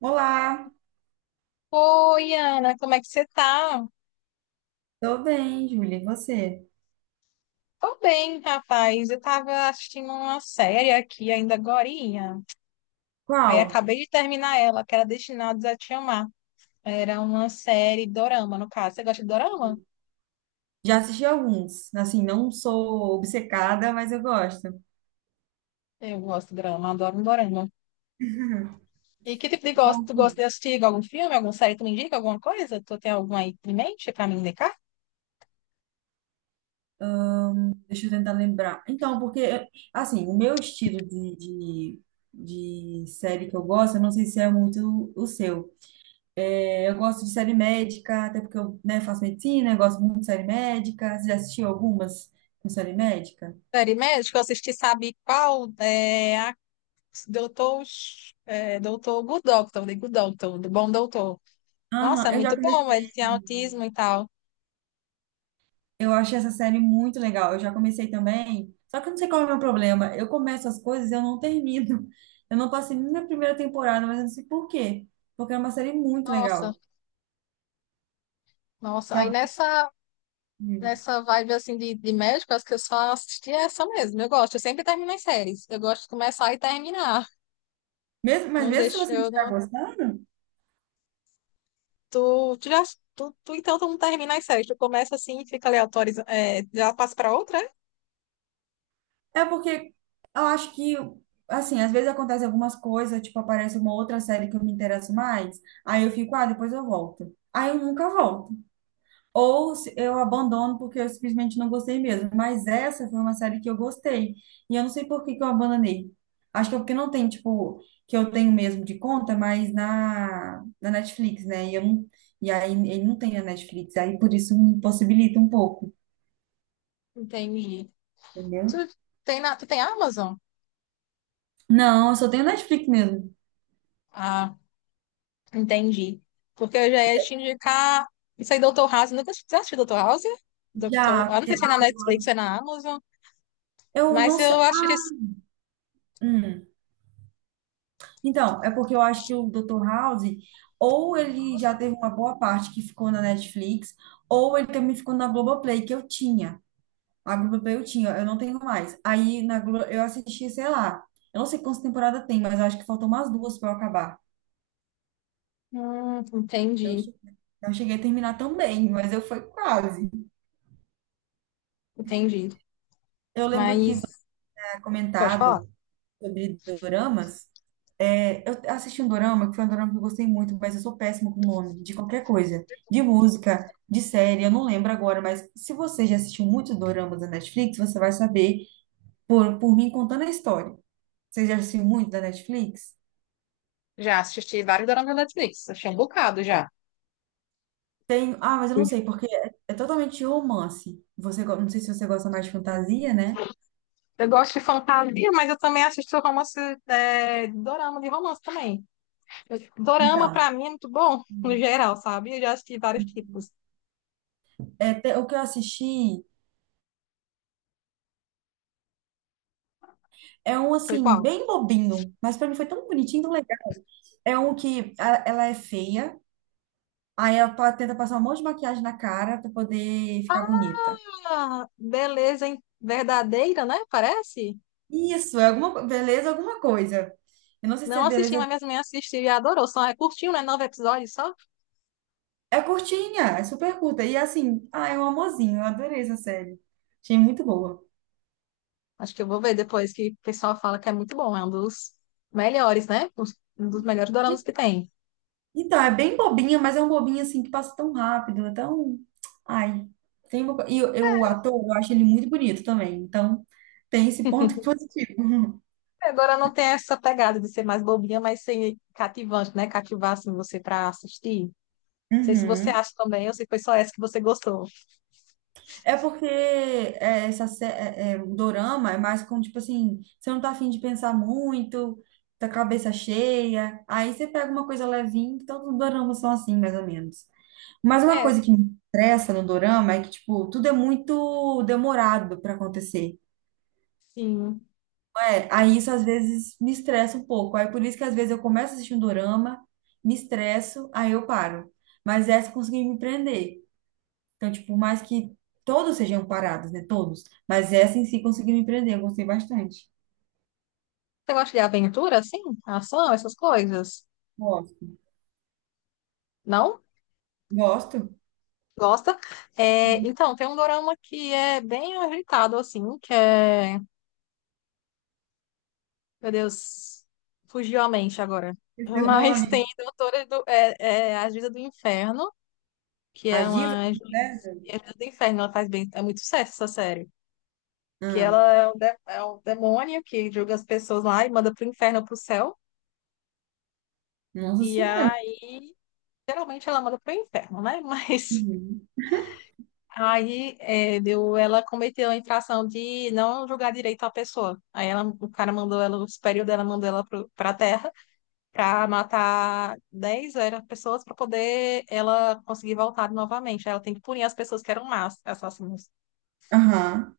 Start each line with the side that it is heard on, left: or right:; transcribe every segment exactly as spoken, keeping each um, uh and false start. right: Olá,
left: Oi, Ana, como é que você tá?
right: tô bem, Júlia. E você?
left: Tô bem, rapaz. Eu tava assistindo uma série aqui ainda agorinha. Aí
right: Qual?
left: acabei de terminar ela, que era Destinados a Te Amar. Era uma série dorama, no caso. Você gosta de dorama?
right: Já assisti alguns. Assim, não sou obcecada, mas eu gosto.
left: Eu gosto de dorama, adoro um dorama. E que tipo de gosto?
right: Qual
left: Tu
right: que-
left: gosta
right: é?
left: de assistir algum filme, alguma série? Tu me indica alguma coisa? Tu tem alguma aí em mente pra me indicar?
right: Deixa eu tentar lembrar. Então, porque, assim, o meu estilo de, de, de série que eu gosto, eu não sei se é muito o seu. É, Eu gosto de série médica, até porque eu, né, faço medicina, eu gosto muito de série médica. Você já assistiu algumas com série médica?
left: Série médica, que eu assisti, sabe qual? É a Doutor, é, Doutor Good Doctor, The Good Doctor, do Bom Doutor. Nossa,
right: Aham,
left: é
right: eu já
left: muito bom,
right: comecei.
left: ele tem autismo e tal.
right: Eu achei essa série muito legal. Eu já comecei também, só que eu não sei qual é o meu problema. Eu começo as coisas e eu não termino. Eu não passei nem na primeira temporada, mas eu não sei por quê. Porque é uma série muito
left: Nossa,
right: legal.
left: nossa.
right: Que
left: Aí
right: a-
left: nessa, nessa vibe assim de, de médico, acho que eu só assisti essa mesmo. Eu gosto, eu sempre termino as séries. Eu gosto de começar e terminar.
right: mesmo, mas
left: Não
right: mesmo se
left: deixo
right: você não
left: eu
right: estiver
left: não.
right: gostando,
left: Tu, tu já. Tu, tu então tu não termina as séries. Tu começa assim e fica ali autorizando. É, já passa pra outra, é?
right: é porque eu acho que, assim, às vezes acontece algumas coisas, tipo, aparece uma outra série que eu me interesso mais, aí eu fico, ah, depois eu volto. Aí eu nunca volto. Ou se- eu abandono porque eu simplesmente não gostei mesmo. Mas essa foi uma série que eu gostei. E eu não sei por que que eu abandonei. Acho que é porque não tem, tipo, que eu tenho mesmo de conta, mas na, na Netflix, né? E, eu não, e aí ele não tem a Netflix. Aí por isso me possibilita um pouco,
left: Entendi. Tu
right: entendeu?
left: tem, na, tu tem Amazon?
right: Não, eu só tenho Netflix mesmo.
left: Ah, entendi. Porque eu já ia te indicar. Isso aí, doutor House. Nunca já assistiu doutor House? doutor
right: Já,
left: Ah, não sei
right: porque
left: se é na Netflix, é na Amazon.
right: eu
left: Mas
right: não sei.
left: eu acho que.
right: Hum. Então, é porque eu acho que o doutor House, ou ele já teve uma boa parte que ficou na Netflix, ou ele também ficou na Globoplay, que eu tinha. A Globoplay eu tinha, eu não tenho mais. Aí na Glo eu assisti, sei lá, eu não sei quantas temporadas tem, mas eu acho que faltam umas duas para eu acabar.
left: Hum,
right: Não
left: entendi,
right: che- não cheguei a terminar também, mas eu fui quase.
left: entendi.
right: Eu lembro que você
left: Mas
right: tinha
left: Pode falar.
right: comentado sobre doramas. É, eu assisti um dorama, que foi um dorama que eu gostei muito, mas eu sou péssima com o nome de qualquer coisa. De música, de série, eu não lembro agora, mas se você já assistiu muitos doramas da Netflix, você vai saber por, por mim contando a história. Você já assistiu muito da Netflix?
left: Já assisti vários doramas da Netflix, achei um bocado já.
right: Tem, ah, mas eu não sei, porque é, é totalmente romance. Você, go- não sei se você gosta mais de fantasia, né?
left: Eu gosto de fantasia, mas eu também assisto romance, é, dorama de romance também. Eu- Dorama,
right: Então,
left: pra mim, é muito bom, no
right: hum,
left: geral, sabe? Eu já assisti vários tipos.
right: é, te- o que eu assisti é um,
left: Foi
right: assim,
left: qual?
right: bem bobinho, mas pra mim foi tão bonitinho, tão legal. É um que a- ela é feia. Aí ela pa- tenta passar um monte de maquiagem na cara pra poder ficar bonita.
left: Ah, beleza hein? Verdadeira, né? Parece?
right: Isso, é alguma co- beleza, alguma coisa. Eu não sei se
left: Não
right: é
left: assisti, mas
right: beleza.
left: minhas mães assistiram e adorou. Só é curtinho, né? Nove episódios só.
right: É curtinha, é super curta. E assim, ah, é um amorzinho. Eu adorei essa série. Achei muito boa.
left: Acho que eu vou ver depois que o pessoal fala que é muito bom, é um dos melhores, né? Os- Um dos melhores doramas que tem.
right: Então, é bem bobinha, mas é um bobinho assim que passa tão rápido, é tão. Ai, tem uma... co- E o e o ator, eu acho ele muito bonito também. Então, tem esse ponto positivo.
left: É, Agora não tem essa pegada de ser mais bobinha, mas ser cativante, né? Cativar assim, você pra assistir. Não sei se você
right: Uhum.
left: acha também, ou se foi só essa que você gostou.
right: É porque é, essa sé- é, é, o dorama é mais com, tipo assim, você não tá afim de pensar muito, tá com a cabeça cheia, aí você pega uma coisa levinha, que todos os doramas são assim, mais ou menos. Mas uma
left: É,
right: coisa que me estressa no dorama é que, tipo, tudo é muito demorado pra acontecer.
left: sim.
right: É, aí isso às vezes me estressa um pouco. Aí por isso que às vezes eu começo a assistir um dorama, me estresso, aí eu paro. Mas essa eu consegui me prender. Então, tipo, por mais que todos sejam parados, né? Todos. Mas essa em si conseguiu me prender, eu gostei bastante.
left: Você gosta de aventura, assim? Ação, essas coisas?
right: Gosto.
left: Não?
right: Gosto.
left: Gosta? É, então, tem um dorama que é bem agitado, assim, que é Meu Deus, fugiu a mente agora.
right: Esse é o
left: Mas tem
right: nome.
left: Doutora do, é, é a Juíza do Inferno, que é
right: As divas
left: uma
right: do
left: juiz.
right: inferno?
left: E A Juíza do Inferno, ela faz bem. É muito sucesso essa série. Que
right: Ah,
left: ela é um, de- É um demônio que julga as pessoas lá e manda pro inferno ou pro céu.
right: nossa
left: E
right: senhora.
left: aí, geralmente ela manda pro inferno, né? Mas
right: Uhum.
left: aí é, deu, ela cometeu a infração de não julgar direito a pessoa. Aí ela, o cara mandou ela, o superior dela mandou ela pro, pra terra. Para matar dez era, pessoas para poder ela conseguir voltar novamente. Aí ela tem que punir as pessoas que eram más assassinos.
right: Aham.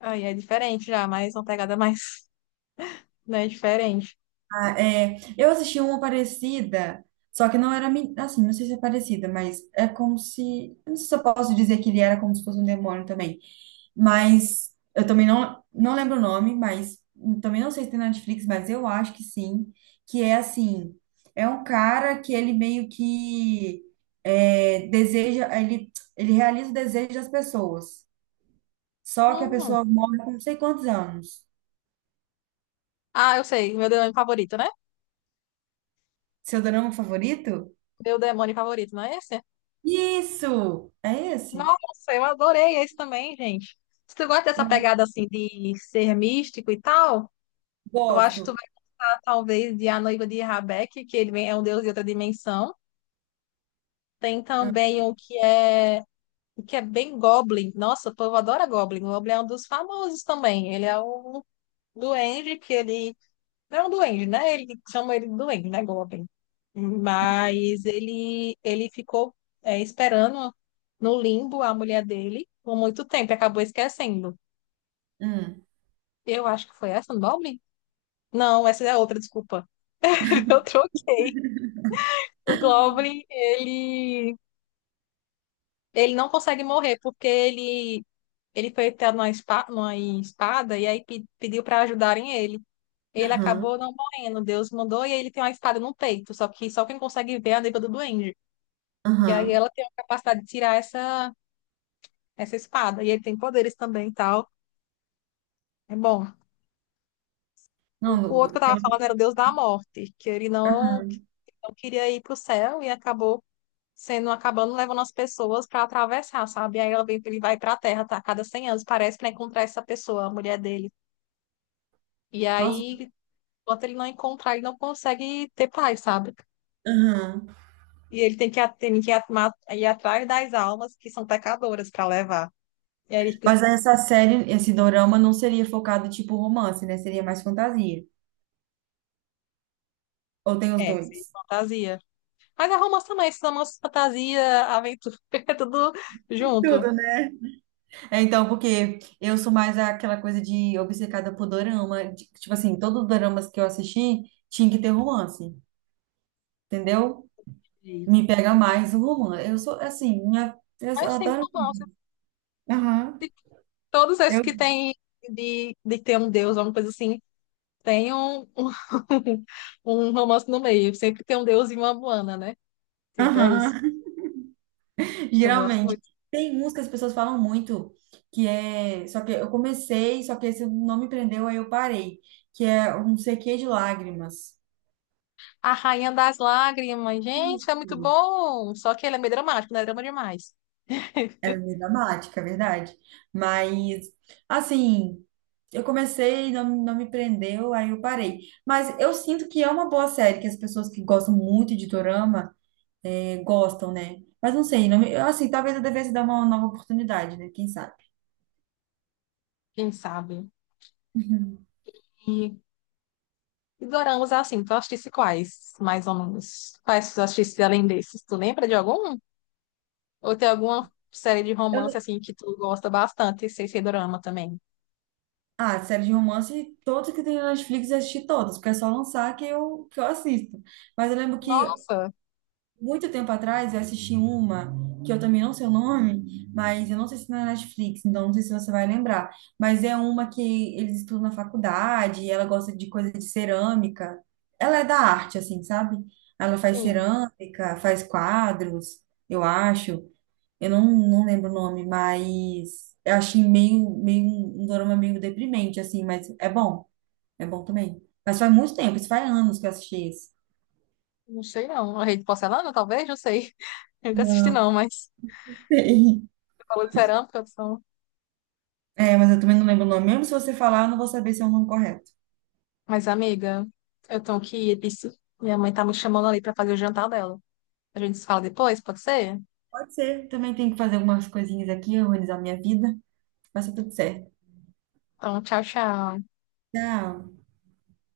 left: Aí é diferente já, mas uma pegada mais, né, diferente.
right: Ah, é, eu assisti uma parecida, só que não era, mi- assim, não sei se é parecida, mas é como se, eu não sei se eu posso dizer que ele era como se fosse um demônio também. Mas eu também não, não lembro o nome, mas também não sei se tem na Netflix, mas eu acho que sim. Que é assim: é um cara que ele meio que é, deseja, ele, ele realiza o desejo das pessoas. Só que a
left: Hum.
right: pessoa morre com não sei quantos anos.
left: Ah, eu sei, meu demônio favorito, né?
right: Seu drama favorito?
left: Meu demônio favorito, não é esse?
right: Isso! É esse?
left: Nossa, eu adorei esse também, gente. Se tu gosta dessa
right: Eu
left: pegada assim de ser místico e tal, eu acho que tu
right: gosto.
left: vai estar talvez de A Noiva de Rabeck, que ele vem- é um deus de outra dimensão. Tem
right: Ah,
left: também o que é o que é bem Goblin. Nossa, o povo adora Goblin. O Goblin é um dos famosos também. Ele é um duende que ele. Não é um duende, né? Ele chama ele de duende, né? Goblin. Mas ele, ele ficou é, esperando no limbo a mulher dele por muito tempo e acabou esquecendo.
right: hum.
left: Eu acho que foi essa, do Goblin? Não, essa é outra, desculpa. Eu troquei. O Goblin, ele. Ele não consegue morrer porque ele ele foi pego numa espa- numa espada e aí pe- pediu para ajudarem ele. Ele
right: Aham,
left: acabou não morrendo, Deus mandou e aí ele tem uma espada no peito, só que só quem consegue ver é a noiva do duende. E aí
right: aham.
left: ela tem a capacidade de tirar essa, essa espada. E ele tem poderes também e tal. É bom. O o
right: Não,
left: outro que eu tava
right: pelo
left: falando era o
right: que.
left: Deus da Morte, que ele não, que
right: Aham.
left: não queria ir pro céu e acabou sendo, acabando levando as pessoas para atravessar, sabe? E aí ela vem, ele vai pra Terra, tá? A cada cem anos, parece, para encontrar essa pessoa, a mulher dele. E
right: Nossa,
left: aí enquanto ele não encontrar, ele não consegue ter paz, sabe?
right: aham.
left: E ele tem que, a- tem que atma- ir atrás das almas que são pecadoras para levar. E aí ele fica, assim,
right: Mas essa série, esse dorama não seria focado tipo romance, né? Seria mais fantasia. Ou tem os
left: é, se
right: dois?
left: fantasia. Mas é romance também, esses romances, fantasia, aventura, é tudo junto.
right: Tudo, né? É, então, porque eu sou mais aquela coisa de obcecada por dorama. de- Tipo assim, todos os doramas que eu assisti tinha que ter romance, entendeu?
left: Sim.
right: Me pega mais o romance. Eu sou, assim, minha, eu só
left: Mas tem
right: adoro.
left: romance.
right: Aham.
left: Todos esses que
right: eu-
left: tem de, de ter um deus, alguma coisa assim, tem um, um, um romance no meio. Sempre tem um deus e uma Moana, né? Sempre é isso.
right: Aham.
left: Eu gosto
right: Geralmente.
left: muito.
right: Tem uns que as pessoas falam muito, que é. Só que eu comecei, só que esse não me prendeu, aí eu parei. Que é um C Q de lágrimas.
left: A Rainha das Lágrimas. Gente, é muito
right: Isso.
left: bom. Só que ele é meio dramático, não é drama demais.
right: É meio dramática, é verdade. Mas, assim, eu comecei, não, não me prendeu, aí eu parei. Mas eu sinto que é uma boa série, que as pessoas que gostam muito de dorama eh, gostam, né? Mas não sei, não me- assim, talvez eu devesse dar uma nova oportunidade, né? Quem sabe?
left: Quem sabe? E, e doramas assim, tu assistisse quais, mais ou menos? Quais tu assistisse além desses? Tu lembra de algum? Ou tem alguma série de romance assim que tu gosta bastante, sem ser dorama também?
right: Ah, série de romance, todos que tem na Netflix eu assisti todas, porque é só lançar que eu, que eu assisto. Mas eu lembro que
left: Nossa,
right: muito tempo atrás eu assisti uma, que eu também não sei o nome, mas eu não sei se é na Netflix, então não sei se você vai lembrar. Mas é uma que eles estudam na faculdade, e ela gosta de coisa de cerâmica. Ela é da arte, assim, sabe? Ela faz
left: sim.
right: cerâmica, faz quadros, eu acho. Eu não, não lembro o nome, mas eu achei meio, meio um um dorama meio deprimente, assim, mas é bom, é bom também. Mas faz muito tempo, isso faz anos que eu assisti esse.
left: Não sei não. A Rede de Porcelana, talvez? Não sei. Eu nunca assisti
right: Não.
left: não, mas...
right: Sim.
left: Tu falou de cerâmica, são...
right: É, mas eu também não lembro o nome. Mesmo se você falar, eu não vou saber se é o nome correto.
left: Mas, amiga, eu tenho que ir. Isso. Minha mãe tá me chamando ali pra fazer o jantar dela. A gente se fala depois, pode ser?
right: Pode ser. Também tenho que fazer algumas coisinhas aqui, organizar minha vida. Vai ser tudo certo.
left: Então, tchau, tchau.
right: Tchau.